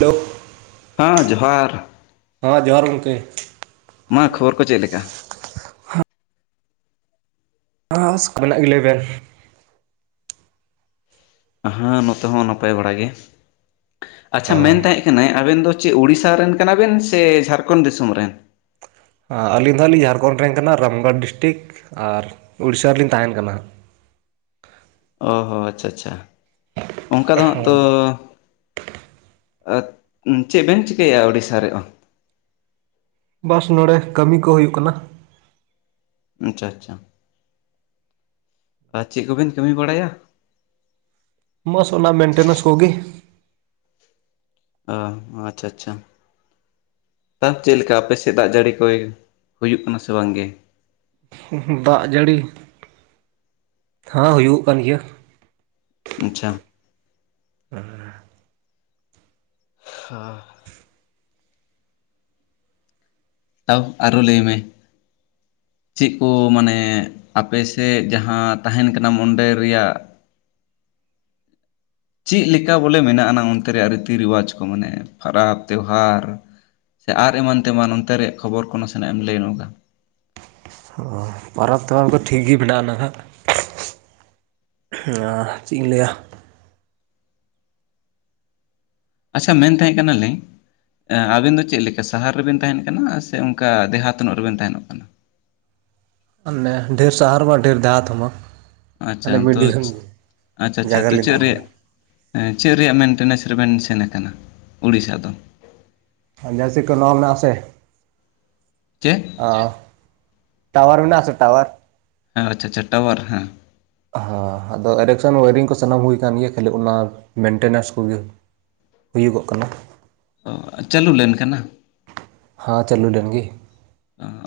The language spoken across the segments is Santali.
ᱫᱳᱠ [unintelligible] ᱦᱮᱸ ᱡᱚᱦᱟᱨ᱾ ᱦᱟᱸ ᱡᱚᱦᱟᱨ ᱜᱚᱝᱠᱮ᱾ ᱢᱟ ᱠᱷᱚᱵᱚᱨ ᱠᱚ ᱪᱮᱫ ᱞᱮᱠᱟ? [unintelligible] ᱦᱮᱸ ᱱᱚᱛᱮ ᱦᱚᱸ ᱱᱟᱯᱟᱭ ᱵᱟᱲᱟ ᱜᱮ, ᱟᱪᱪᱷᱟ ᱚ ᱢᱮᱱ ᱛᱟᱦᱮᱸᱫ ᱢᱟᱱᱮ ᱟᱵᱮᱱ ᱫᱚ ᱪᱮᱫ ᱩᱲᱤᱥᱟ ᱨᱮᱱ ᱠᱟᱱᱟᱵᱮᱱ ᱥᱮ ᱡᱷᱟᱲᱠᱷᱚᱸᱰ ᱫᱤᱥᱚᱢ ᱨᱮᱱ? ᱟᱹᱞᱤᱧ ᱫᱚ ᱦᱟᱜ ᱞᱤᱧ ᱡᱷᱟᱲᱠᱷᱚᱸᱰ ᱨᱮᱱ ᱠᱟᱱᱟ ᱨᱟᱢᱜᱚᱲ ᱰᱤᱥᱴᱤᱠ ᱟᱨ ᱩᱲᱤᱥᱥᱟ ᱨᱮᱞᱤᱧ ᱛᱟᱦᱮᱱ ᱠᱟᱱᱟ᱾ ᱚ ᱦᱚᱸ ᱟᱪᱪᱷᱟ ᱟᱪᱪᱷᱟ ᱚᱱᱠᱟ ᱫᱚ ᱦᱟᱸᱜ ᱛᱚ ᱟᱨ ᱪᱮᱫ ᱵᱮᱱ ᱪᱤᱠᱟᱹᱭᱟ ᱩᱲᱤᱥᱥᱟ ᱨᱮᱦᱚᱸ? ᱵᱟᱥ ᱱᱚᱲᱮ ᱠᱟᱹᱢᱤ ᱠᱚ ᱦᱩᱭᱩᱜ ᱠᱟᱱᱟ᱾ ᱟᱪ-ᱪᱷᱟ ᱟᱪ-ᱪᱷᱟ᱾ ᱟᱨ ᱪᱮᱫ ᱠᱚᱵᱮᱱ ᱠᱟᱹᱢᱤ ᱵᱟᱲᱟᱭᱟ? ᱢᱚᱥ ᱚᱱᱟ ᱢᱮᱱᱴᱮᱱᱥ ᱠᱚᱜᱤ᱾ ᱚ ᱟᱪᱪᱷᱟ ᱪᱷᱟ᱾ ᱟᱨ ᱪᱮᱫ ᱞᱮᱠᱟ ᱟᱯᱮ ᱥᱮᱫ ᱫᱟᱜ ᱡᱟᱹᱲᱤ ᱠᱚ ᱦᱩᱭᱩᱜ ᱠᱟᱱᱟ ᱥᱮ ᱵᱟᱝ ᱜᱮ? ᱫᱟᱜ ᱡᱟᱹᱲᱤ, ᱦᱚᱸ ᱦᱩᱭᱩᱜ ᱠᱟᱱ ᱜᱮᱭᱟ᱾ ᱟᱪᱷᱟ᱾ ᱦᱮᱸᱻ ᱦᱟᱻ ᱛᱟᱣ ᱟᱨᱚ ᱞᱟᱹᱭ ᱢᱮ᱾ ᱪᱮᱫ ᱠᱚ ᱢᱟᱱᱮ ᱟᱯᱮᱥᱮᱫ ᱡᱟᱦᱟᱸ ᱛᱟᱦᱮᱱ ᱠᱟᱱᱟᱢ ᱚᱸᱰᱮ ᱨᱮᱭᱟᱜ ᱪᱮᱫ ᱞᱮᱠᱟ ᱵᱚᱞᱮ ᱢᱮᱱᱟᱜ-ᱟᱱᱟ ᱚᱱᱛᱮ ᱨᱮᱭᱟᱜ ᱨᱤᱛᱤ ᱨᱮᱣᱟᱡᱽ ᱠᱚ ᱢᱟᱱᱮ ᱯᱟᱨᱟᱽ, ᱛᱣᱦᱟᱨ, ᱥᱮ ᱟᱨ ᱮᱢᱟᱱ ᱛᱮᱢᱟᱱ ᱚᱱᱛᱮ ᱨᱮᱭᱟᱜ ᱠᱷᱚᱵᱚᱨ ᱠᱚ ᱱᱟᱥᱮᱱᱟᱜ ᱮᱢ ᱞᱟᱹᱭ ᱱᱚᱜᱟ [unintelligible] ᱯᱚᱨᱚᱵᱽ ᱛᱮᱣᱟᱨ ᱠᱚ ᱴᱷᱤᱠ ᱜᱮ ᱢᱮᱱᱟᱜ-ᱟ ᱱᱟᱦᱟᱜ ᱟᱨ ᱪᱮᱫ ᱤᱧ ᱞᱟᱹᱭᱟ ᱟᱪᱪᱷᱟ ᱢᱮᱱ ᱛᱟᱦᱮᱸ ᱠᱟᱱᱟᱞᱤᱧ ᱟᱵᱮᱱ ᱫᱚ ᱪᱮᱫ ᱞᱮᱠᱟ ᱥᱟᱦᱟᱨ ᱨᱮᱵᱮᱱ ᱛᱟᱦᱮᱱ ᱠᱟᱱᱟ ᱥᱮ ᱚᱱᱠᱟ ᱫᱮᱦᱟ ᱛᱚᱱᱚᱜ ᱨᱮᱵᱮᱱ ᱛᱟᱦᱮᱱᱚᱜ ᱠᱟᱱᱟ? ᱚᱱᱮ ᱰᱷᱮᱨ ᱥᱟᱦᱟᱨ ᱵᱟ ᱰᱷᱮᱨ ᱫᱟᱦᱟᱛ ᱦᱚᱸ ᱵᱟ ᱟᱪᱼᱪᱷᱟ ᱛᱚ ᱟᱪᱼᱪᱷᱟ ᱟᱪᱼᱪᱷᱟ ᱡᱟᱭᱜᱟ ᱛᱚ ᱨᱮᱞᱤᱧ ᱪᱮᱫ ᱛᱟᱦᱮᱱ ᱨᱮᱭᱟᱜ? ᱠᱟᱱᱟ ᱪᱮᱫ ᱨᱮᱭᱟᱜ ᱢᱮᱱᱴᱮᱱᱮᱱᱮᱥ ᱨᱮᱵᱮᱱ ᱥᱮᱱ ᱠᱟᱱᱟ ᱩᱲᱤᱥᱥᱟ ᱫᱚ? ᱟ ᱡᱥᱮᱫ ᱠᱚ ᱱᱚᱣᱟ ᱢᱮᱱᱟᱜ ᱟᱥᱮ ᱪᱮᱫ? ᱚ ᱴᱟᱣᱭᱟᱨ ᱢᱮᱱᱟᱜ ᱟᱥᱮ ᱴᱟᱣᱭᱟᱨ ᱦᱮᱸ ᱟᱪᱪᱷᱟ ᱟᱪᱪᱷᱟ ᱴᱟᱣᱭᱟᱨ ᱦᱮᱸ ᱦᱮᱸ ᱟᱫᱚ ᱮᱨᱮᱠᱥᱚᱱ ᱳᱭᱟᱨᱤᱝ ᱠᱚ ᱥᱟᱱᱟᱢ ᱦᱩᱭ ᱟᱠᱟᱱ ᱜᱮᱭᱟ ᱠᱷᱟᱹᱞᱤ ᱚᱱᱟ ᱢᱮᱱᱴᱮᱱᱮᱥ ᱠᱚᱜᱮ ᱦᱩᱭᱩᱜᱚᱜ ᱠᱟᱱᱟ ᱚ ᱪᱟᱹᱞᱩ ᱞᱮᱱ ᱠᱟᱱᱟ ᱦᱟᱸ ᱪᱟᱞᱩ ᱞᱮᱱ ᱜᱮ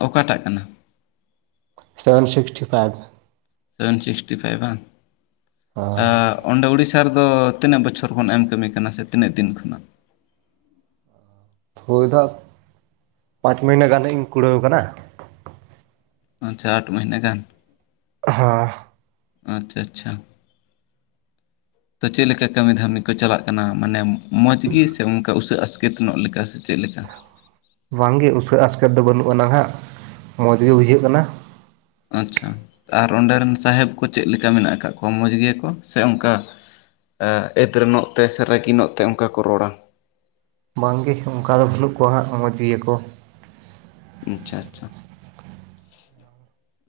ᱚ ᱚᱠᱟᱴᱟᱜ ᱠᱟᱱᱟ? Seven sixty five seven sixty five ᱵᱷᱟᱝ ᱟ ᱚᱸᱰᱮ ᱩᱲᱤᱥᱥᱟ ᱨᱮᱫᱚ ᱛᱤᱱᱟᱹᱜ ᱵᱚᱪᱷᱚᱨ ᱠᱷᱚᱱ ᱮᱢ ᱠᱟᱹᱢᱤ ᱠᱟᱱᱟ ᱥᱮ ᱛᱤᱱᱟᱹᱜ ᱫᱤᱱ ᱠᱷᱚᱱᱟᱜ? ᱦᱳᱭ ᱫᱟᱜ ᱯᱟᱸᱪ ᱢᱟᱹᱦᱟᱹᱱᱟᱹ ᱜᱟᱱ ᱤᱧ ᱠᱩᱲᱟᱹᱣ ᱟᱠᱟᱱᱟ ᱟᱪᱪᱷᱟ ᱟᱴ ᱢᱟᱹᱦᱱᱟᱹ ᱜᱟᱱ ᱦᱟᱸ ᱟᱪᱪᱷᱟ ᱟᱪᱪᱷᱟ ᱛᱚ ᱪᱮᱫ ᱞᱮᱠᱟ ᱠᱟᱹᱢᱤ ᱫᱷᱟᱹᱢᱤ ᱠᱚ ᱪᱟᱞᱟᱜ ᱠᱟᱱᱟ ᱢᱟᱱᱮ ᱢᱚᱡᱽ ᱜᱮ ᱥᱮ ᱚᱱᱠᱟ ᱩᱥᱟᱹᱜ ᱟᱥᱠᱮᱛ ᱧᱚᱜ ᱞᱮᱠᱟ? ᱪᱮᱫ ᱞᱮᱠᱟ? ᱵᱟᱝ ᱜᱮ ᱩᱥᱟ. ᱟᱥᱠᱮᱛ ᱫᱚ ᱵᱟᱹᱱᱩᱜᱼᱟ ᱱᱟᱦᱟᱸᱜ ᱢᱚᱸᱡᱽ ᱜᱮ ᱵᱩᱡᱷᱟᱹᱜ ᱠᱟᱱᱟ ᱟᱪᱪᱷᱟ ᱟᱨ ᱚᱸᱰᱮ ᱨᱮᱱ ᱥᱟᱦᱮᱵᱽ ᱠᱚ ᱪᱮᱫ ᱞᱮᱠᱟ ᱢᱮᱱᱟᱜ ᱠᱟᱫ ᱠᱚᱣᱟ ᱢᱚᱡᱽ ᱜᱮᱭᱟᱠᱚ ᱥᱮ ᱚᱱᱠᱟ ᱮ ᱮᱫᱽᱨᱮ ᱱᱚᱜ ᱛᱮ ᱥᱮ ᱨᱟᱹᱜᱤ ᱱᱚᱜ ᱛᱮ ᱚᱱᱠᱟ ᱠᱚ ᱨᱚᱲᱟ ᱵᱟᱝ ᱜᱮ ᱚᱱᱠᱟ ᱫᱚ ᱵᱟᱹᱱᱩᱜ ᱠᱚᱣᱟ ᱦᱟᱸᱜ ᱢᱚᱡᱽ ᱜᱮᱭᱟᱹᱠᱚ ᱟᱪᱪᱷᱟ ᱟᱪᱪᱷᱟ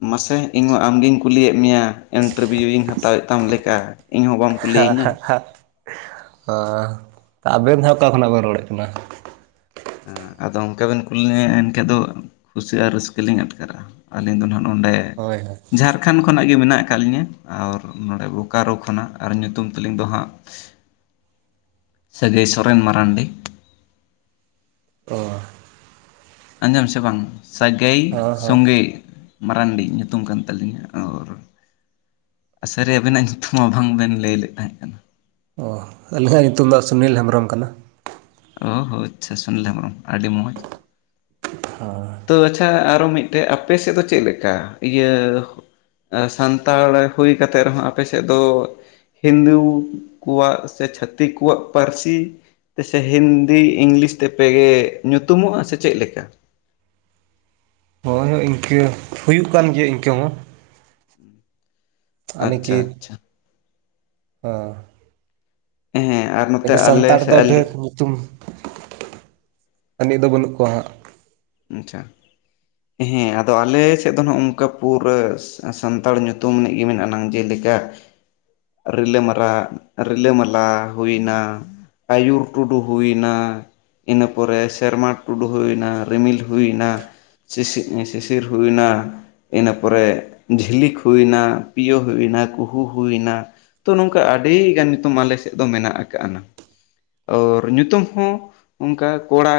ᱢᱟᱥᱮ ᱤᱧ ᱢᱟ ᱟᱢᱜᱤᱧ ᱠᱩᱞᱤᱭᱮᱫ ᱢᱮᱭᱟ ᱤᱱᱴᱟᱨᱵᱷᱤᱭᱩ ᱤᱧ ᱦᱟᱛᱟᱣᱮᱫ ᱛᱟᱢ ᱞᱮᱠᱟ ᱤᱧᱦᱚᱸ ᱵᱟᱢ ᱦᱟ ᱠᱩᱞᱤᱭᱤᱧᱟᱹ ᱦᱟ ᱦᱟ ᱚ ᱟᱵᱮᱱ ᱫᱚ ᱚᱠᱟ ᱠᱷᱚᱱᱟᱜ ᱵᱮᱱ ᱨᱚᱲᱮᱫ ᱠᱟᱱᱟ? ᱮ ᱟᱫᱚ ᱚᱱᱠᱟ ᱵᱮᱱ ᱠᱩᱞᱤᱧᱟᱹ ᱮᱱᱠᱷᱟᱡ ᱫᱚ ᱠᱩᱥᱤ ᱟᱨ ᱨᱟᱹᱥᱠᱟᱹ ᱞᱤᱧ ᱟᱴᱠᱟᱨᱟ ᱟᱹᱞᱤᱧ ᱫᱚ ᱱᱟᱜ ᱱᱚᱸᱰᱮ ᱦᱳᱭ ᱦᱳᱭ ᱡᱷᱟᱨ [unintelligible] ᱠᱷᱟᱱ ᱠᱷᱚᱱᱟᱜ ᱜᱮ ᱢᱮᱱᱟᱜ ᱟᱠᱟᱫ ᱞᱤᱧᱟᱹ ᱟᱨ ᱱᱚᱰᱮ ᱵᱳᱠᱟᱨᱳ ᱠᱷᱚᱱᱟᱜ ᱟᱨ ᱧᱩᱛᱩᱢ ᱛᱮᱞᱤᱧ ᱫᱚ ᱦᱟᱸᱜ ᱥᱟᱹᱜᱟᱹᱭ ᱥᱚᱨᱮᱱ ᱢᱟᱨᱟᱱᱰᱤ ᱚ ᱟᱸᱡᱚᱢ ᱥᱮ ᱵᱟᱝ ᱥᱟᱹᱜᱟᱹᱭ ᱦᱮᱸ ᱦᱮᱸ ᱥᱚᱸᱜᱮ ᱢᱟᱨᱟᱱᱰᱤ ᱧᱩᱛᱩᱢ ᱠᱟᱱ ᱛᱟᱹᱟᱞᱤᱧᱟ ᱚᱨ ᱟ ᱥᱟᱹᱨᱤ ᱟᱵᱮᱱᱟᱜ ᱧᱩᱛᱩᱢ ᱢᱟ ᱵᱟᱝᱵᱮᱱ ᱞᱟᱹᱭ ᱞᱮᱫ ᱛᱟᱦᱮᱸ ᱠᱟᱱᱟ ᱚ ᱟᱹᱞᱤᱧᱟᱜ ᱧᱩᱛᱩᱢ ᱫᱚ ᱥᱩᱱᱤᱞ ᱦᱮᱢᱵᱨᱚᱢ ᱠᱟᱱᱟ ᱚᱦᱚ ᱟᱪᱪᱷᱟ ᱥᱩᱱᱤᱞ ᱦᱮᱢᱵᱨᱚᱢ ᱟᱹᱰᱤ ᱢᱚᱡᱽ ᱦᱮᱸ ᱛᱚ ᱟᱪᱪᱷᱟ ᱟᱨᱚ ᱢᱤᱫᱴᱮᱡ ᱟᱯᱮ ᱥᱮᱫ ᱫᱚ ᱪᱮᱫ ᱞᱮᱠᱟ ᱤᱭᱟᱹ ᱥᱟᱱᱛᱟᱲ ᱦᱩᱭ ᱠᱟᱛᱮ ᱨᱮᱦᱚᱸ ᱟᱯᱮ ᱥᱮᱫ ᱫᱚ ᱾ ᱦᱤᱱᱫᱩ ᱠᱚᱣᱟᱜ ᱥᱮ ᱪᱷᱟᱹᱛᱤᱠ ᱠᱚᱣᱟᱜ ᱯᱟᱹᱨᱥᱤ ᱛᱮᱥᱮ ᱦᱤᱱᱫᱤ ᱤᱝᱞᱤᱥ ᱛᱮᱯᱮᱜᱮ ᱧᱩᱛᱩᱢᱚᱜᱼᱟ ᱥᱮ ᱪᱮᱫ ᱞᱮᱠᱟ? ᱦᱳᱭ ᱦᱳᱭ ᱤᱱᱠᱟᱹ ᱦᱩᱭᱩᱜ ᱠᱟᱱ ᱜᱮᱭᱟ ᱤᱱᱠᱟᱹ ᱦᱚᱸ ᱟᱪᱪᱷᱟ ᱟᱱᱤᱠᱤᱛ [unintelligible] ᱟᱪᱪᱷᱟ ᱮ ᱦᱮᱸ [unintelligible] [unintelligible] ᱟᱞᱮ ᱥᱟᱱᱛᱟᱲ ᱥᱮ ᱫᱚ ᱟᱞᱮ ᱰᱷᱮᱨ ᱧᱩᱛᱩᱢ ᱟᱹᱱᱤᱡ ᱫᱚ ᱵᱟᱹᱱᱩᱜ ᱠᱚᱣᱟ ᱦᱟᱸᱜ ᱟᱪᱪᱷᱟ ᱦᱮᱸ ᱟᱫᱚ ᱟᱞᱮ ᱥᱮᱫ ᱫᱚ ᱱᱚᱜ ᱚᱱᱠᱟ ᱯᱩᱨᱟᱹ ᱾ ᱥᱟᱱᱛᱟᱲ ᱧᱩᱛᱩᱢ ᱤᱱᱤᱡ ᱜᱮ ᱢᱮᱱᱟᱜ ᱟᱱᱟᱝ ᱡᱮᱞᱮᱠᱟ ᱾ ᱨᱤᱞᱟᱹ ᱢᱟᱨᱟ ᱨᱤᱞᱟᱹ ᱢᱟᱞᱟ ᱦᱩᱭᱱᱟ ᱾ ᱟ. ᱭᱩᱨ ᱴᱩᱰᱩ ᱦᱩᱭᱮᱱᱟ ᱤᱱᱟᱹ ᱯᱚᱨᱮ ᱥᱮᱨᱢᱟ ᱴᱩᱰᱩ ᱦᱩᱭᱮᱱᱟ ᱨᱤᱢᱤᱞ ᱦᱩᱭᱱᱟ ᱥᱤᱥᱤ ᱥᱤᱥᱤᱨ ᱦᱩᱭᱱᱟ ᱾ ᱤᱱᱟᱹ ᱯᱚᱨᱮ ᱡᱷᱤᱞᱤᱠ ᱦᱩᱭᱱᱟ ᱯᱤᱭᱳ ᱦᱩᱭᱱᱟ ᱠᱩᱦᱩ ᱦᱩᱭᱱᱟ ᱾ ᱛᱚ ᱱᱚᱝᱠᱟ ᱟᱹᱰᱤ ᱜᱟᱱ ᱧᱩᱛᱩᱢ ᱟᱞᱮ ᱥᱮᱫ ᱫᱚ ᱢᱮᱱᱟᱜ ᱟᱠᱟᱟᱱᱟ ᱾ ᱟᱨ ᱧᱩᱛᱩᱢ ᱦᱚᱸ ᱚᱱᱠᱟ ᱠᱚᱲᱟ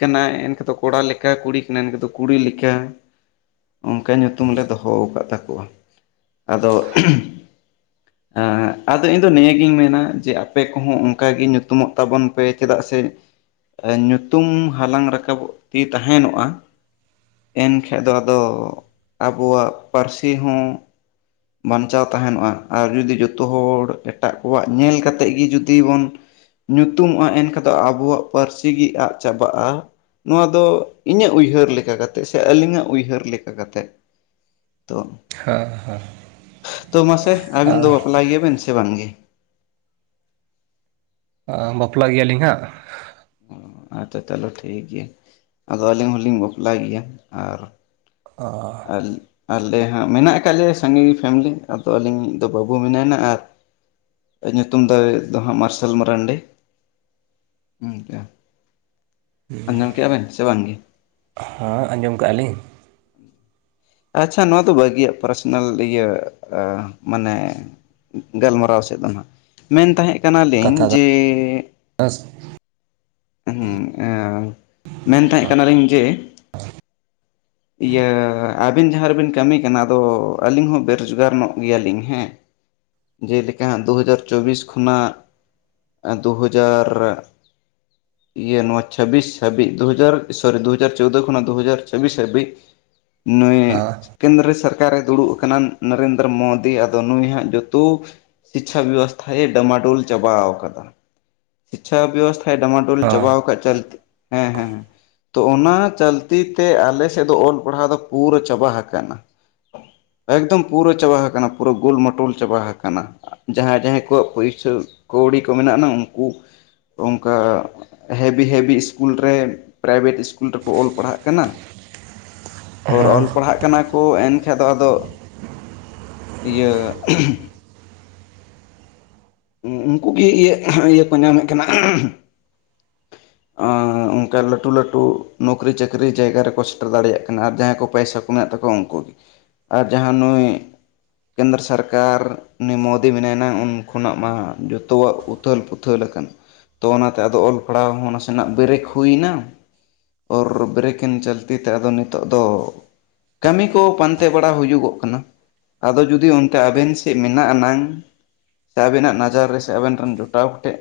ᱠᱟᱱᱟᱭ ᱮᱱᱠᱷᱟᱱ ᱫᱚ ᱾ ᱠᱚᱲᱟ ᱞᱮᱠᱟ ᱠᱩᱲᱤ ᱠᱟᱱᱟᱭ ᱫᱚ ᱠᱩᱲᱤ ᱞᱮᱠᱟ ᱾ ᱚᱱᱠᱟ ᱧᱩᱛᱩᱢ ᱞᱮ ᱫᱚᱦᱚ ᱟᱠᱟᱜ ᱛᱟᱠᱚᱣᱟ ᱟᱫᱚ ᱾ ᱟᱫᱚ ᱤᱧ ᱫᱚ ᱱᱤᱭᱟᱹᱜᱤᱧ ᱢᱮᱱᱟ ᱡᱮ ᱟᱯᱮ ᱠᱚᱦᱚᱸ ᱚᱱᱠᱟᱜᱮ ᱧᱩᱛᱩᱢᱚᱜ ᱛᱟᱵᱚᱱ ᱯᱮ ᱪᱮᱫᱟᱜ ᱥᱮ ᱾ ᱧᱩᱛᱩᱢ ᱦᱟᱞᱟᱝ ᱨᱟᱠᱟᱵᱚᱜ ᱛᱮ ᱛᱟᱦᱮᱱᱚᱜᱼᱟ ᱾ ᱮᱱᱠᱷᱟᱡ ᱫᱚ ᱟᱫᱚ ᱟᱵᱚᱣᱟᱜ ᱯᱟᱹᱨᱥᱤ ᱦᱚᱸ ᱾ ᱵᱟᱧᱪᱟᱣ ᱛᱟᱦᱮᱱᱚᱜᱼᱟ ᱟᱨ ᱡᱩᱫᱤ ᱡᱚᱛᱚ ᱦᱚᱲ ᱮᱴᱟᱜ ᱠᱚᱣᱟᱜ ᱧᱮᱞ ᱠᱟᱛᱮᱫ ᱜᱮ ᱡᱩᱫᱤ ᱵᱚᱱ ᱾ ᱧᱩᱛᱩᱢᱚᱜᱼᱟ ᱮᱱᱠᱷᱟ ᱫᱚ ᱟᱵᱚᱣᱟᱜ ᱯᱟᱹᱨᱥᱤ ᱜᱮ ᱟᱫ ᱪᱟᱵᱟᱜᱼᱟ᱾ ᱱᱚᱣᱟ ᱫᱚ ᱤᱧᱟᱹᱜ ᱩᱭᱦᱟᱹᱨ ᱞᱮᱠᱟ ᱠᱟᱛᱮᱜ ᱥᱮ ᱟᱹᱞᱤᱧᱟᱜ ᱩᱭᱦᱟᱹᱨ ᱞᱮᱠᱟ ᱠᱟᱛᱮᱜ। ᱛᱚ ᱦᱟ ᱦᱟ ᱛᱚ ᱢᱟᱥᱮ ᱟᱹᱵᱤᱱ ᱫᱚ ᱵᱟᱯᱞᱟ ᱜᱮᱭᱟᱵᱤᱱ ᱥᱮ ᱵᱟᱝᱜᱮ? ᱟᱻ ᱵᱟᱯᱞᱟ ᱜᱮᱭᱟᱞᱤᱧ ᱦᱟᱸᱜ। ᱚ ᱟᱪᱪᱷᱟ ᱪᱟ. ᱞᱚ ᱴᱷᱤᱠ ᱜᱮᱭᱟ ᱟᱫᱚ ᱟᱹᱞᱤᱧ ᱦᱚᱞᱤᱧ ᱵᱟᱯᱞ ᱜᱮᱭᱟ ᱟᱨ [unintelligible] ᱟᱞ ᱟᱞᱮ ᱦᱟᱸᱜ ᱢᱮᱱᱟᱜ ᱟᱠᱟᱜ ᱞᱮᱭᱟ ᱥᱟᱸᱜᱮ ᱯᱷᱮᱢᱞᱤ ᱟᱫᱚ ᱟᱹᱞᱤᱧᱤᱡ ᱫᱚ ᱵᱟᱹᱵᱩ ᱢᱮᱱᱟᱭᱱᱟ ᱟᱨ ᱟᱨ ᱧᱩᱛᱩᱢ ᱫᱚ ᱫᱚ ᱦᱟᱸᱜ ᱢᱟᱨᱥᱟᱞ ᱢᱟᱨᱟᱱᱰᱤ। [unintelligible] ᱟᱡᱟᱢ ᱠᱮᱜ-ᱟ ᱵᱮᱱ ᱥᱮ ᱵᱟᱝᱜ ᱜᱮ ᱾ ᱦᱚᱸ ᱟᱸᱡᱚᱢ ᱠᱟᱜᱼᱟ ᱞᱤᱧ ᱾ ᱟᱪᱪᱷᱟ ᱱᱚᱣᱟ ᱫᱚ ᱵᱷᱟᱹᱜᱤᱭᱟᱜ ᱯᱟᱨᱥᱚᱱᱟᱞ ᱤᱭᱟᱹ ᱢᱟᱱᱮ ᱾ ᱜᱟᱞᱢᱟᱨᱟᱣ ᱥᱮᱫ ᱫᱚ ᱦᱟᱸᱜ ᱢᱮᱱ ᱛᱟᱦᱮᱸᱜ ᱠᱟᱱᱟᱞᱤᱧ ᱠᱟᱛᱷᱟ ᱫᱚ ᱡᱮ ᱦᱮᱸ [unintelligible] ᱢᱮᱱ ᱛᱟᱦᱮᱸ ᱠᱟᱱᱟᱞᱤᱧ ᱡᱮ ᱾ ᱤᱭᱟᱹ ᱟᱹᱵᱤᱱ ᱡᱟᱦᱟᱸ ᱨᱮᱵᱮᱱ ᱠᱟᱹᱢᱤ ᱠᱟᱱᱟ ᱟᱫᱚ ᱟᱹᱞᱤᱧ ᱦᱚᱸ ᱵᱮᱨᱚᱡᱽᱜᱟᱨ ᱧᱚᱜ ᱜᱮᱭᱟᱞᱤᱧ ᱦᱮᱸ। ᱡᱮᱞᱮᱠᱟ ᱦᱟᱸᱜ ᱫᱩᱦᱟᱡᱟᱨ ᱪᱚᱵᱤᱥ ᱠᱷᱚᱱᱟᱜ ᱾ ᱫᱩᱦᱟᱡᱟᱨ ᱤᱭᱟ. ᱱᱚᱣᱟ ᱪᱷᱟᱵᱤᱥ ᱦᱟ. ᱵᱤᱜ ᱫᱩᱦᱟᱡᱟᱨ ᱥᱚᱨᱤ ᱫᱩᱦᱟᱡᱟᱨ ᱪᱳᱣᱫᱳ ᱠᱷᱚᱱᱟᱜ ᱫᱩᱦᱟᱡᱟᱨ ᱪᱷᱟᱵᱤᱥ ᱦᱟᱹᱵᱤᱡ ᱾ ᱱᱩᱭ ᱠᱮᱱᱫᱨᱚ ᱥᱟᱨᱠᱟᱨᱮ ᱫᱩᱲᱩᱵ ᱟᱠᱟᱱᱟ ᱱᱟᱨᱮᱱᱫᱨᱚ ᱢᱳᱫᱤ ᱟᱫᱚ ᱱᱩᱭ ᱦᱟᱸᱜ ᱡᱚᱛᱚ ᱥᱤᱪᱪᱷᱟ ᱵᱮᱵᱚᱥᱛᱷᱟᱭ ᱰᱟᱢᱟᱰᱩᱞ ᱪᱟᱵᱟᱣ ᱟᱠᱟᱫᱟ ᱥᱤᱪᱪᱷᱟ ᱵᱮᱵᱚᱥᱛᱷᱟᱭ ᱰᱟᱢᱟ ᱰᱩᱞ ᱪᱚᱵᱟᱣ ᱠᱚᱜ ᱪᱟᱹᱞ ᱦᱮᱸ ᱦᱮᱸ ᱦᱮᱸ ᱛᱚ ᱚᱱᱟ ᱪᱟᱞᱛᱤ ᱛᱮ ᱟᱞ ᱥᱮᱫ ᱫᱚ ᱚᱞ ᱯᱟᱲᱦᱟᱣ ᱫᱚ ᱯᱩᱨᱟᱹ ᱪᱵᱟ ᱦᱟᱠᱟᱱᱟ। ᱮᱠᱫᱚᱢ ᱯᱩᱨᱟᱹ ᱪᱟᱵᱟ ᱦᱟᱠᱟᱱᱟ ᱯᱩᱨᱟᱹ ᱜᱳᱞᱢᱚᱴᱚᱞ ᱪᱟᱵᱟ ᱦᱟᱠᱟᱱᱟ। ᱡᱟᱦᱟᱸᱭ ᱡᱟᱦᱟᱸᱭ ᱠᱚᱣᱟᱜ ᱯᱩᱭᱥᱟᱹ ᱠᱟᱹᱣᱰᱤ ᱠᱚ ᱢᱮᱱᱟᱜ ᱟᱱᱟ ᱩᱱᱠᱩ ᱾ ᱚᱱᱠᱟ ᱦᱮᱵᱤ ᱦᱮᱵᱤ ᱤᱥᱠᱩᱞ ᱨᱮ ᱯᱨᱟᱭᱵᱷᱮᱴ ᱤᱥᱠᱩᱞ ᱨᱮᱠᱚ ᱚᱞ ᱯᱟᱲᱦᱟᱜ ᱠᱟᱱᱟ। ᱚᱨ ᱦᱮᱸ ᱚᱞ ᱯᱟᱲᱦᱟᱜ ᱠᱟᱱᱟ ᱠᱚ ᱮᱱᱠᱷᱟ ᱫᱚ ᱟᱫᱚ ᱤᱭᱟᱹ [unintelligible] ᱩᱱᱠᱩ ᱜᱮ ᱤᱭᱟᱹ ᱤᱭᱟᱹ ᱠᱚ ᱧᱟᱢᱮᱜ ᱠᱟᱱᱟ। [unintelligible] ᱚᱝᱠᱟ ᱞᱟᱹᱴᱩ ᱞᱟᱹᱴᱩ ᱱᱚᱠᱨᱤ ᱪᱟᱹᱠᱨᱤ ᱡᱟᱭᱜᱟ ᱨᱮᱠᱚ ᱥᱮᱴᱮᱨ ᱫᱟᱲᱮᱭᱟᱜ ᱠᱟᱱᱟ ᱟᱨ ᱡᱟᱦᱟᱸᱭ ᱠᱚ ᱯᱚᱭᱥᱟ ᱠᱚ ᱢᱮᱱᱟᱜ ᱛᱟᱠᱚᱣᱟ ᱩᱱᱠᱩ ᱜᱮ। ᱟᱨ ᱡᱟᱦᱟᱸ ᱱᱩᱭ ᱠᱮᱱᱫᱨᱚ ᱥᱚᱨᱠᱟᱨ ᱩᱱᱤ ᱢᱳᱫᱤ ᱢᱮᱱᱟᱭᱟᱱᱟᱝ ᱩᱱ ᱠᱷᱚᱱᱟᱜ ᱢᱟ ᱡᱚᱛᱚᱣᱟᱜ ᱼᱼ ᱩᱛᱷᱟᱹᱞ ᱯᱩᱛᱷᱟᱹᱞ ᱟᱠᱟᱱᱟ ᱛᱚ ᱚᱱᱟᱛᱮ ᱟᱫᱚ ᱚᱞ ᱯᱟᱲᱦᱟᱣ ᱦᱚᱸ ᱱᱟᱥᱮᱱᱟᱜ ᱵᱮᱨᱮᱠ ᱦᱩᱭᱱᱟ᱾ ᱚᱨᱻ ᱵᱨᱮᱠᱤᱱ ᱪᱟᱞᱛᱤᱛᱮ ᱟᱫᱚ ᱱᱤᱛᱚᱜ ᱫᱚ ᱼᱼ ᱠᱟᱹᱢᱤ ᱠᱚ ᱯᱟᱱᱛᱮ ᱵᱟᱲᱟ ᱦᱩᱭᱩᱜᱚᱜ ᱠᱟᱱᱟ। ᱟᱫᱚ ᱡᱩᱫᱤ ᱚᱱᱛᱮ ᱟᱵᱮᱱ ᱥᱮᱫ ᱢᱮᱱᱟᱜ ᱟᱱᱟᱝ ᱼᱼ ᱥᱮ ᱟᱵᱤᱱᱟᱜ ᱱᱟᱡᱟᱨ ᱨᱮ ᱥᱮ ᱟᱵᱮᱱ ᱨᱮᱱ ᱡᱚᱴᱟᱣ ᱠᱚ ᱴᱷᱮᱡ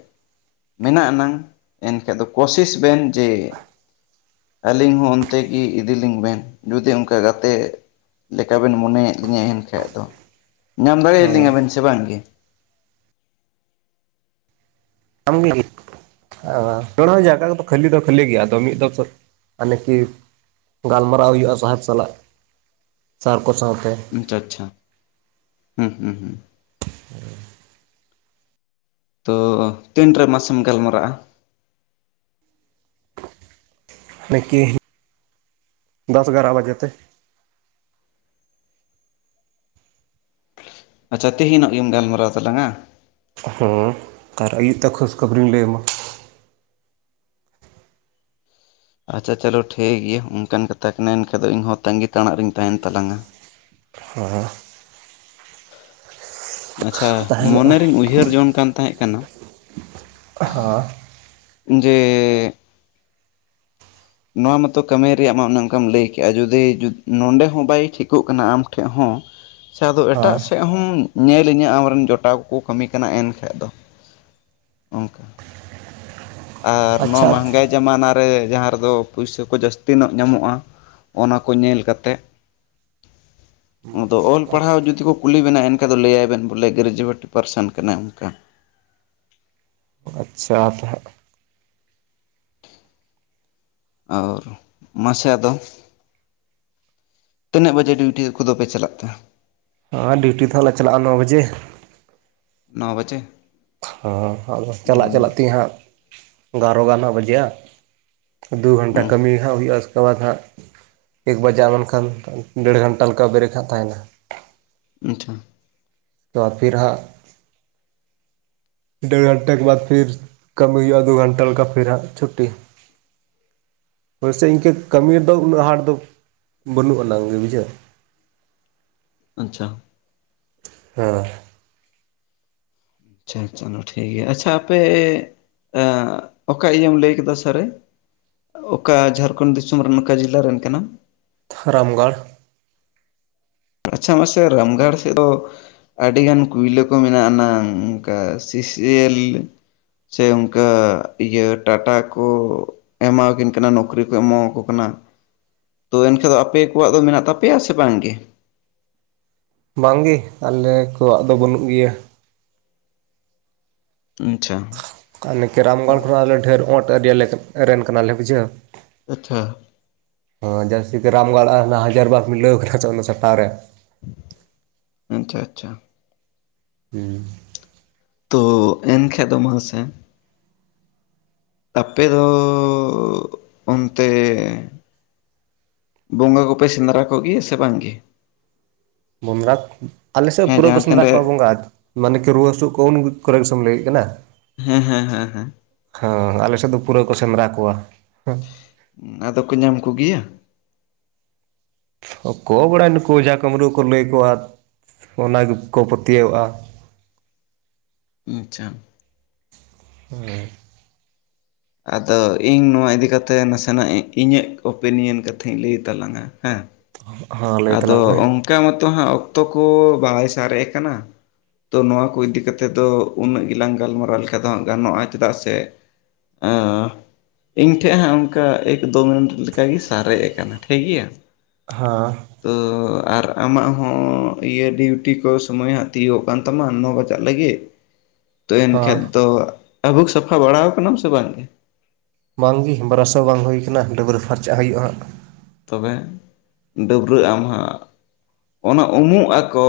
ᱢᱮᱱᱟᱜ ᱟᱱᱟᱝ ᱮᱱᱠᱷᱟᱡ ᱫᱚ ᱼᱼ ᱠᱳᱥᱤᱥ ᱵᱮᱱ ᱡᱮ ᱼᱼ ᱟᱹᱞᱤᱧ ᱦᱚᱸ ᱚᱱᱛᱮ ᱜᱮ ᱤᱫᱤᱞᱤᱧ ᱵᱮᱱ, ᱡᱩᱫᱤ ᱚᱱᱠᱟ ᱜᱟᱛᱮ ᱼᱼ ᱞᱮᱠᱟ ᱵᱮᱱ ᱢᱚᱱᱮᱭᱮᱫ ᱞᱤᱧᱟᱹ ᱮᱱᱠᱟᱡ ᱫᱚ ᱾ ᱧᱟᱢ ᱦᱮᱸ ᱫᱟᱲᱮᱭᱟᱞᱤᱧᱟᱵᱮᱱ ᱥᱮ ᱵᱟᱝ ᱜᱮ? [unintelligible] ᱮᱱᱨᱮᱦᱚᱸ ᱡᱟᱭᱜᱟ ᱠᱚᱫᱚ ᱠᱷᱟᱹᱞᱤ ᱫᱚ ᱠᱷᱟᱹᱞᱤ ᱜᱮᱭᱟ, ᱟᱫᱚ ᱢᱤᱫ ᱫᱚ ᱢᱟᱱᱮ ᱠᱤ ᱼᱼ ᱜᱟᱞᱢᱟᱨᱟᱣ ᱦᱩᱭᱩᱜᱼᱟ ᱥᱟᱦᱮᱵ ᱥᱟᱞᱟᱜ ᱥᱟᱨ ᱠᱚ ᱥᱟᱶᱛᱮ ᱾ ᱟᱪᱪᱷᱟ ᱟᱪᱪᱷᱟ ᱦᱩᱸ ᱦᱩᱸ ᱦᱩᱸ ᱾ ᱛᱚ ᱛᱤᱱᱨᱮ ᱢᱟᱥᱮᱢ ᱜᱟᱞᱢᱟᱨᱟᱜᱼᱟ? ᱱᱮ [unintelligible] ᱠᱤ ᱫᱚᱥ ᱜᱟᱨᱟ ᱵᱟᱡᱮ ᱛᱮ। ᱟᱪᱪᱷᱟ ᱛᱮᱦᱮᱧᱚᱜ ᱜᱮᱢ ᱜᱟᱞᱢᱟᱨᱟᱣ ᱛᱟᱞᱟᱝᱼᱟ? ᱦᱩᱸ ᱟᱨ ᱟ. ᱭᱩᱵ ᱛᱮ ᱠᱷᱳᱡ ᱠᱷᱚᱵᱚᱨᱤᱧ ᱞᱟᱹᱭ ᱟᱢᱟ ᱾ ᱟᱪᱪᱷᱟ ᱟᱪᱪᱷᱟ ᱪᱟᱞᱳ ᱴᱷᱤᱠ ᱜᱮᱭᱟ ᱚᱱᱠᱟᱱ ᱠᱟᱛᱷᱟ ᱠᱟᱱᱟ, ᱮᱱᱠᱷᱟᱡ ᱫᱚ ᱤᱧᱦᱚᱸ ᱛᱟᱺᱜᱤ ᱛᱟᱲᱟᱜ ᱨᱤᱧ ᱛᱟᱦᱮᱱ ᱛᱟᱞᱟᱝᱟ ᱾ [unintelligible] ᱟᱪᱪᱷᱟ ᱢᱚᱱᱮ ᱛᱟᱦᱮᱱᱚᱜᱼᱟ ᱨᱤᱧ ᱩᱭᱦᱟᱹᱨ ᱡᱚᱝ ᱠᱟᱱ ᱛᱟᱦᱮᱸ ᱠᱟᱱᱟᱼᱼ ᱦᱚ [unintelligible] ᱡᱮᱻ ᱱᱚᱣᱟ ᱢᱟᱛᱚ ᱠᱟᱹᱢᱤ ᱨᱮᱭᱟᱜ ᱢᱟ ᱚᱱᱮ ᱚᱱᱠᱟᱢ ᱞᱟᱹᱭ ᱠᱮᱜᱼᱟ, ᱡᱩᱫᱤ ᱱᱚᱰᱮ ᱦᱚᱸ ᱵᱟᱭ ᱴᱷᱤᱠᱚᱜ ᱠᱟᱱᱟ ᱟᱢ ᱴᱷᱮᱡ ᱦᱚᱸᱼᱼ ᱥᱮ ᱟᱫᱚ ᱮᱴᱟᱜ ᱦᱮᱸ ᱥᱮᱫᱼᱼ ᱦᱚᱸ ᱧᱮᱞᱟᱹᱧ ᱦᱟᱸᱜ ᱟᱢᱨᱮᱱ ᱡᱚᱴᱟᱣ ᱠᱚᱠᱚ ᱠᱟᱹᱢᱤ ᱠᱟᱱᱟ ᱮᱱᱠᱷᱟᱡ ᱫᱚ ᱚᱱᱠᱟᱼᱼ ᱟᱨ ᱱᱚᱣᱟ ᱟᱪᱪᱷᱟ ᱢᱟᱸᱦᱜᱟᱭ ᱡᱟᱢᱟᱱᱟ ᱨᱮ ᱡᱟᱦᱟᱸ ᱨᱮᱫᱚ ᱯᱩᱭᱥᱟᱹ ᱠᱚ ᱡᱟᱹᱥᱛᱤ ᱱᱚᱜ ᱧᱟᱢᱚᱜᱼᱟ ᱼᱼ ᱚᱱᱟ ᱠᱚ ᱧᱮᱞ ᱠᱟᱛᱮᱜ ᱾ ᱟᱫᱚ ᱚᱞ ᱯᱟᱲᱦᱟᱣ ᱡᱩᱫᱤ ᱠᱚ ᱠᱩᱞᱤ ᱵᱮᱱᱟ ᱮᱱᱠᱷᱟᱡ ᱫᱚ ᱞᱟᱹᱭᱟᱭ ᱵᱮᱱ ᱵᱚᱞᱮ ᱜᱨᱮᱡᱩᱭᱮᱴ ᱯᱟᱨᱥᱮᱱ ᱠᱟᱱᱟᱭ ᱚᱱᱠᱟ ᱾ ᱟᱪᱪᱷᱟ ᱼᱼ ᱟᱨ ᱢᱟᱥᱮ ᱟᱫᱚᱼᱼ ᱛᱤᱱᱟᱹᱜ ᱵᱟᱡᱮ ᱰᱤᱭᱩᱴᱤ ᱠᱚᱫᱚ ᱯᱮ ᱪᱟᱞᱟᱜ ᱛᱮ? ᱦᱚᱸ ᱰᱤᱭᱩᱴᱤ ᱛᱚᱞᱮ ᱪᱟᱞᱟᱜᱼᱟ ᱱᱚ ᱵᱟᱡᱮ ᱾ ᱱᱚ ᱵᱟᱡᱮ ᱾ ᱦᱚᱸ ᱟᱫᱚ ᱪᱟᱞᱟᱜ ᱪᱟᱞᱟᱜ ᱛᱮ ᱦᱟᱸᱜ ᱜᱟᱨᱚ ᱜᱟᱱ ᱦᱟᱸᱜ ᱵᱟᱡᱮᱜᱼᱟ ᱾ ᱫᱩ ᱜᱷᱚᱱᱴᱟ ᱦᱩᱸ ᱠᱟᱹᱢᱤ ᱦᱟᱸᱜ ᱦᱩᱭᱩᱜᱼᱟ, ᱩᱥᱠᱮ ᱵᱟᱫ ᱦᱟᱸᱜᱼᱼ ᱮᱠ ᱵᱟᱡᱟᱣ ᱞᱮᱱᱠᱷᱟᱱ ᱰᱮᱹᱲ ᱜᱷᱚᱱᱴᱟ ᱞᱮᱠᱟ ᱵᱮᱨᱮᱠ ᱦᱟᱸᱜ ᱛᱟᱦᱮᱱᱟ ᱾ ᱟᱪᱷᱟ ᱾ ᱛᱚ ᱯᱷᱤᱨ ᱦᱟᱸᱜᱼᱼ ᱰᱮᱹᱲ ᱜᱚᱱᱴᱟ ᱵᱟᱫ ᱯᱷᱤᱨ ᱠᱟᱹᱢᱤ ᱦᱩᱭᱩᱜᱼᱟ ᱫᱩ ᱜᱚᱱᱴᱟ ᱞᱮᱠᱟ, ᱯᱷᱤᱨ ᱦᱟᱸᱜ ᱪᱷᱩᱴᱤ ᱾ [unintelligible] ᱤᱱᱠᱟᱹ ᱠᱟᱹᱢᱤ ᱨᱮᱫᱚ ᱩᱱᱟᱹᱜ ᱦᱟᱰ ᱫᱚ ᱵᱟᱹᱱᱩᱜ ᱟᱱᱟᱝ ᱜᱮ ᱵᱩᱡᱷᱟᱹᱣ ᱾ ᱟᱪᱪᱷᱟ ᱾ ᱦᱮᱸ ᱾ ᱟᱪᱪᱷᱟ ᱟᱪᱪᱷᱟ ᱚᱱᱟ ᱴᱷᱤᱠ ᱜᱮᱭᱟ, ᱟᱪᱪᱷᱟ ᱟᱯᱮᱻ ᱚᱠᱟ ᱤᱭᱟᱹᱢ ᱞᱟᱹᱭ ᱠᱮᱫᱟ ᱥᱟᱨᱮ? ᱚᱠᱟ ᱡᱷᱟᱲᱠᱷᱚᱸᱰ ᱫᱤᱥᱚᱢ ᱨᱮᱱ ᱚᱠᱟ ᱡᱮᱞᱟ ᱨᱮᱱ ᱠᱟᱱᱟᱢ? ᱨᱟᱢᱜᱚᱲ ᱾ ᱟᱪᱪᱷᱟ ᱢᱟᱥᱮ ᱨᱟᱢᱜᱚᱲ ᱥᱮᱫ ᱫᱚᱼᱼ ᱟᱹᱰᱤ ᱜᱟᱱ ᱠᱩᱭᱞᱟᱹ ᱠᱚ ᱢᱮᱱᱟᱜ ᱟᱱᱟᱝ ᱚᱱᱠᱟ ᱥᱤᱥᱤᱮᱞᱻ ᱥᱮ ᱚᱱᱠᱟ ᱤᱭᱟᱹ ᱴᱟᱴᱟ ᱠᱚ ᱮᱢᱟᱣᱟᱠᱤᱱ ᱠᱟᱱᱟ ᱱᱚᱠᱨᱤ ᱠᱚ ᱮᱢᱟᱣᱟᱠᱚ ᱠᱟᱱᱟ ᱾ ᱛᱚ ᱮᱱᱠᱷᱟᱱ ᱫᱚ ᱟᱯᱮ ᱠᱚᱣᱟᱜ ᱫᱚ ᱢᱮᱱᱟᱜ ᱛᱟᱯᱮᱭᱟ ᱥᱮ ᱵᱟᱝ ᱜᱮ ᱵᱟᱝ ᱜᱮ ᱟᱞᱮ ᱠᱚᱣᱟᱜ ᱫᱚ ᱵᱟᱹᱱᱩᱜ ᱜᱮᱭᱟ᱾ ᱟᱪᱪᱷᱟ [unintelligible] ᱨᱟᱢᱜᱚᱲ ᱠᱷᱚᱱᱟᱜ ᱟᱞᱮ ᱰᱷᱮᱨ ᱚᱸᱴ ᱨᱮᱱ ᱠᱟᱱᱟᱞᱮ ᱵᱩᱡᱷᱟᱹᱣ᱾ ᱟᱪᱪᱷᱟ [inaudible] ᱡᱟᱹᱨᱥᱤ ᱛᱮ ᱨᱟᱢᱜᱚᱲ ᱟᱨ‌ ᱚᱱᱟ ᱦᱟᱡᱟᱨᱵᱟᱜ ᱢᱤᱞᱟᱹᱣ ᱠᱟᱱᱟ ᱛᱚ ᱚᱱᱟ ᱥᱴᱟᱣ ᱨᱮ ᱟᱪᱪᱷᱟ ᱟᱪᱪᱷᱟ ᱦᱩᱸ ᱛᱚ ᱮᱱᱠᱷᱟᱡ ᱫᱚ ᱢᱟᱥᱮ ᱟᱯᱮ ᱫᱚ ᱚᱱᱛᱮ ᱵᱚᱸᱜᱟ ᱠᱚᱯᱮ ᱥᱮᱸᱫᱽᱨᱟ ᱠᱚᱜᱮᱭᱟ ᱥᱮ ᱵᱟᱝ ᱜᱮ? ᱵᱚᱸᱜᱟᱛ ᱟᱞᱮᱥᱮᱫ ᱦᱮᱸ ᱯᱩᱨᱟᱹ ᱠᱚ ᱡᱟᱦᱟᱸ ᱥᱮᱸᱫᱽᱨᱟ ᱛᱤᱱᱨᱮ ᱠᱚᱣᱟ ᱵᱚᱸᱜᱟᱛ ᱢᱟᱱᱮ ᱠᱤ ᱨᱩᱣᱟᱹ ᱦᱟᱹᱥᱩ ᱠᱚ ᱩᱱ ᱠᱚᱨᱮ ᱜᱮ ᱥᱮᱢ ᱞᱟᱹᱭᱮᱜ ᱠᱟᱱᱟ᱾ ᱦᱮᱸ ᱦᱮᱸ ᱦᱮᱸ ᱦᱮᱸ ᱦᱮᱸ ᱟᱞᱮ ᱥᱮᱫ ᱫᱚ ᱯᱩᱨᱟᱹ ᱠᱚ ᱥᱮᱸᱫᱽᱨᱟ ᱠᱚᱣᱟ ᱦᱮ ᱟᱫᱚ ᱠᱚ ᱧᱟᱢ ᱠᱚᱜᱮᱭᱟ ᱚᱠᱚ ᱵᱟᱲᱟᱭ ᱱᱩᱠᱩ ᱡᱟ ᱠᱟᱢᱨᱩ ᱠᱚ ᱞᱟᱹᱭ ᱠᱚᱣᱟᱫ ᱚᱱᱟ ᱜᱮᱠᱚ ᱯᱟᱹᱛᱭᱟᱹᱣᱟᱜᱼᱟ᱾ ᱟᱪᱪᱷᱟ ᱦᱮᱸ ᱟᱫᱚ ᱤᱧ ᱱᱚᱣᱟ ᱤᱫᱤ ᱠᱟᱛᱮᱜ ᱱᱟᱥᱮᱱᱟᱜ ᱤᱧᱟᱹᱜ ᱚᱯᱤᱱᱤᱭᱚᱱ ᱠᱟᱛᱷᱟᱧ ᱞᱟᱹᱭ ᱛᱟᱞᱟᱝᱟ ᱦᱟᱜ [unintelligible] ᱟᱫᱚ ᱢᱮ ᱚᱱᱠᱟ ᱢᱚᱛᱚ ᱦᱟᱸᱜ ᱚᱠᱛᱚ ᱠᱚ ᱵᱟᱭ ᱥᱟᱨᱮᱜ ᱠᱟᱱᱟ᱾ ᱛᱚ ᱱᱚᱣᱟ ᱠᱚ ᱤᱫᱤ ᱠᱟᱛᱮᱫ ᱫᱚ ᱩᱱᱟᱹᱜ ᱜᱮᱞᱟᱝ ᱜᱟᱞᱢᱟᱨᱟᱣ ᱞᱮᱠᱟ ᱫᱚ ᱦᱟᱸᱜ ᱜᱟᱱᱚᱜᱼᱟ ᱪᱮᱫᱟᱜ ᱥᱮ ᱚ ᱤᱧ ᱴᱷᱮᱡ ᱦᱟᱸᱜ ᱚᱱᱠᱟ ᱮᱠ ᱫᱩ ᱢᱤᱱᱤᱴ ᱞᱮᱠᱟᱜᱮ ᱥᱟᱨᱮᱡ ᱟᱠᱟᱱᱟ ᱴᱷᱤᱠ ᱜᱮᱭᱟ᱾ ᱦᱟᱸ ᱛᱚ ᱟᱨ ᱟᱢᱟᱜ ᱦᱚᱸ ᱤᱭᱟᱹ ᱴᱤᱣᱴᱤ ᱠᱚ ᱥᱚᱢᱚᱭ ᱦᱟᱸᱜ ᱛᱤᱭᱳᱜᱚᱜ ᱠᱟᱱ ᱛᱟᱢᱟ ᱱᱚ ᱵᱟᱡᱟᱜ ᱞᱟᱹᱜᱤᱫ᱾ ᱛᱚ ᱦᱮᱸ ᱮᱱᱠᱷᱟᱡ ᱫᱚ ᱟᱹᱵᱩᱠ ᱥᱟᱯᱷᱟ ᱵᱟᱲᱟᱣ ᱠᱟᱱᱟᱢ ᱥᱮ ᱵᱟᱝ ᱜᱮ? ᱵᱟᱝᱜᱮ ᱵᱟᱨᱟᱥ ᱦᱚ ᱵᱟᱝ ᱦᱩᱭ ᱠᱟᱱᱟ ᱰᱟᱹᱵᱨᱟᱹ ᱯᱷᱟᱨᱪᱟᱜ ᱦᱩᱭᱩᱜᱼᱟ ᱦᱟᱸᱜ ᱛᱚᱵᱮ ᱰᱟᱹᱵᱽᱨᱟᱹᱜ ᱟᱢ ᱦᱟᱸᱜ ᱚᱱᱟ ᱩᱢᱩᱜ ᱟᱠᱚ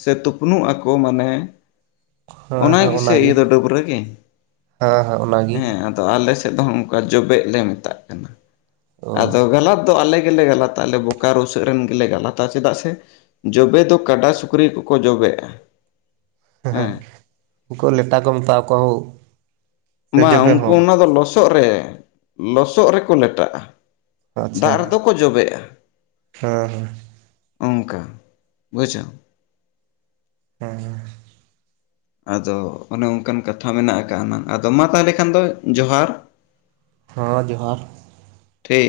ᱥᱮ ᱛᱩᱯᱱᱩᱜ ᱟᱠᱚ ᱢᱟᱱᱮ ᱦᱮᱸ ᱚᱱᱟ ᱦᱮᱸ ᱜᱮᱥᱮ ᱚᱱᱟᱜᱮ ᱤᱭᱟᱹ ᱫᱚ ᱰᱟᱹᱵᱽᱨᱟᱹ ᱜᱮ ᱦᱮᱸ ᱦᱮᱸ ᱚᱱᱟᱜᱮ ᱦᱮᱸ ᱟᱞᱮ ᱥᱮᱫ ᱫᱚ ᱚᱝᱠᱟ ᱡᱚᱵᱮᱜ ᱞᱮ ᱢᱮᱛᱟᱜ ᱠᱟᱱᱟ ᱚ ᱟᱫᱚ ᱜᱟᱞᱟᱛ ᱫᱚ ᱟᱞᱮ ᱜᱮᱞᱮ ᱜᱟᱞᱟᱛᱼᱟ ᱟᱞᱮ ᱵᱳᱠᱟᱨᱳ ᱥᱮᱫ ᱨᱮᱱ ᱜᱮᱞᱮ ᱜᱟᱞᱟᱛ-ᱟ ᱪᱮᱫᱟᱜ ᱥᱮ ᱡᱚᱵᱮ ᱫᱚ ᱠᱟᱰᱟ ᱥᱩᱠᱨᱤ ᱠᱚᱠᱚ ᱡᱚᱵᱮᱜᱼᱟ᱾ ᱦᱮᱸ ᱩᱱᱠᱩ ᱞᱮᱴᱟ ᱠᱚ ᱢᱮᱛᱟᱣ ᱠᱚᱣᱟ ᱦᱳ ᱢᱟ ᱩᱱᱠᱩ ᱚᱱᱟ ᱫᱚ ᱞᱚᱥᱚᱫ ᱨᱮ ᱞᱚᱥᱚᱫ ᱨᱮᱠᱚ ᱞᱮᱴᱟᱜᱼᱟ᱾ ᱟᱪᱪᱷᱟ ᱫᱟᱜ ᱨᱮᱫᱚ ᱠᱚ ᱡᱚᱵᱮᱜᱼᱟ᱾ ᱦᱮᱸ ᱦᱮᱸ ᱚᱱᱠᱟ ᱵᱩᱡᱷᱟᱣ ᱦᱮᱸ ᱟᱫᱚ ᱚᱱᱮ ᱚᱱᱠᱟᱱ ᱠᱟᱛᱷᱟ ᱢᱮᱱᱟᱜ ᱟᱠᱟ ᱟᱱᱟ ᱟᱫᱚ ᱢᱟ ᱛᱟᱦᱚᱞᱮ ᱠᱷᱟᱱ ᱫᱚ ᱡᱚᱦᱟᱨ ᱦᱮᱸ ᱡᱚᱦᱟᱨ ᱴᱷᱤ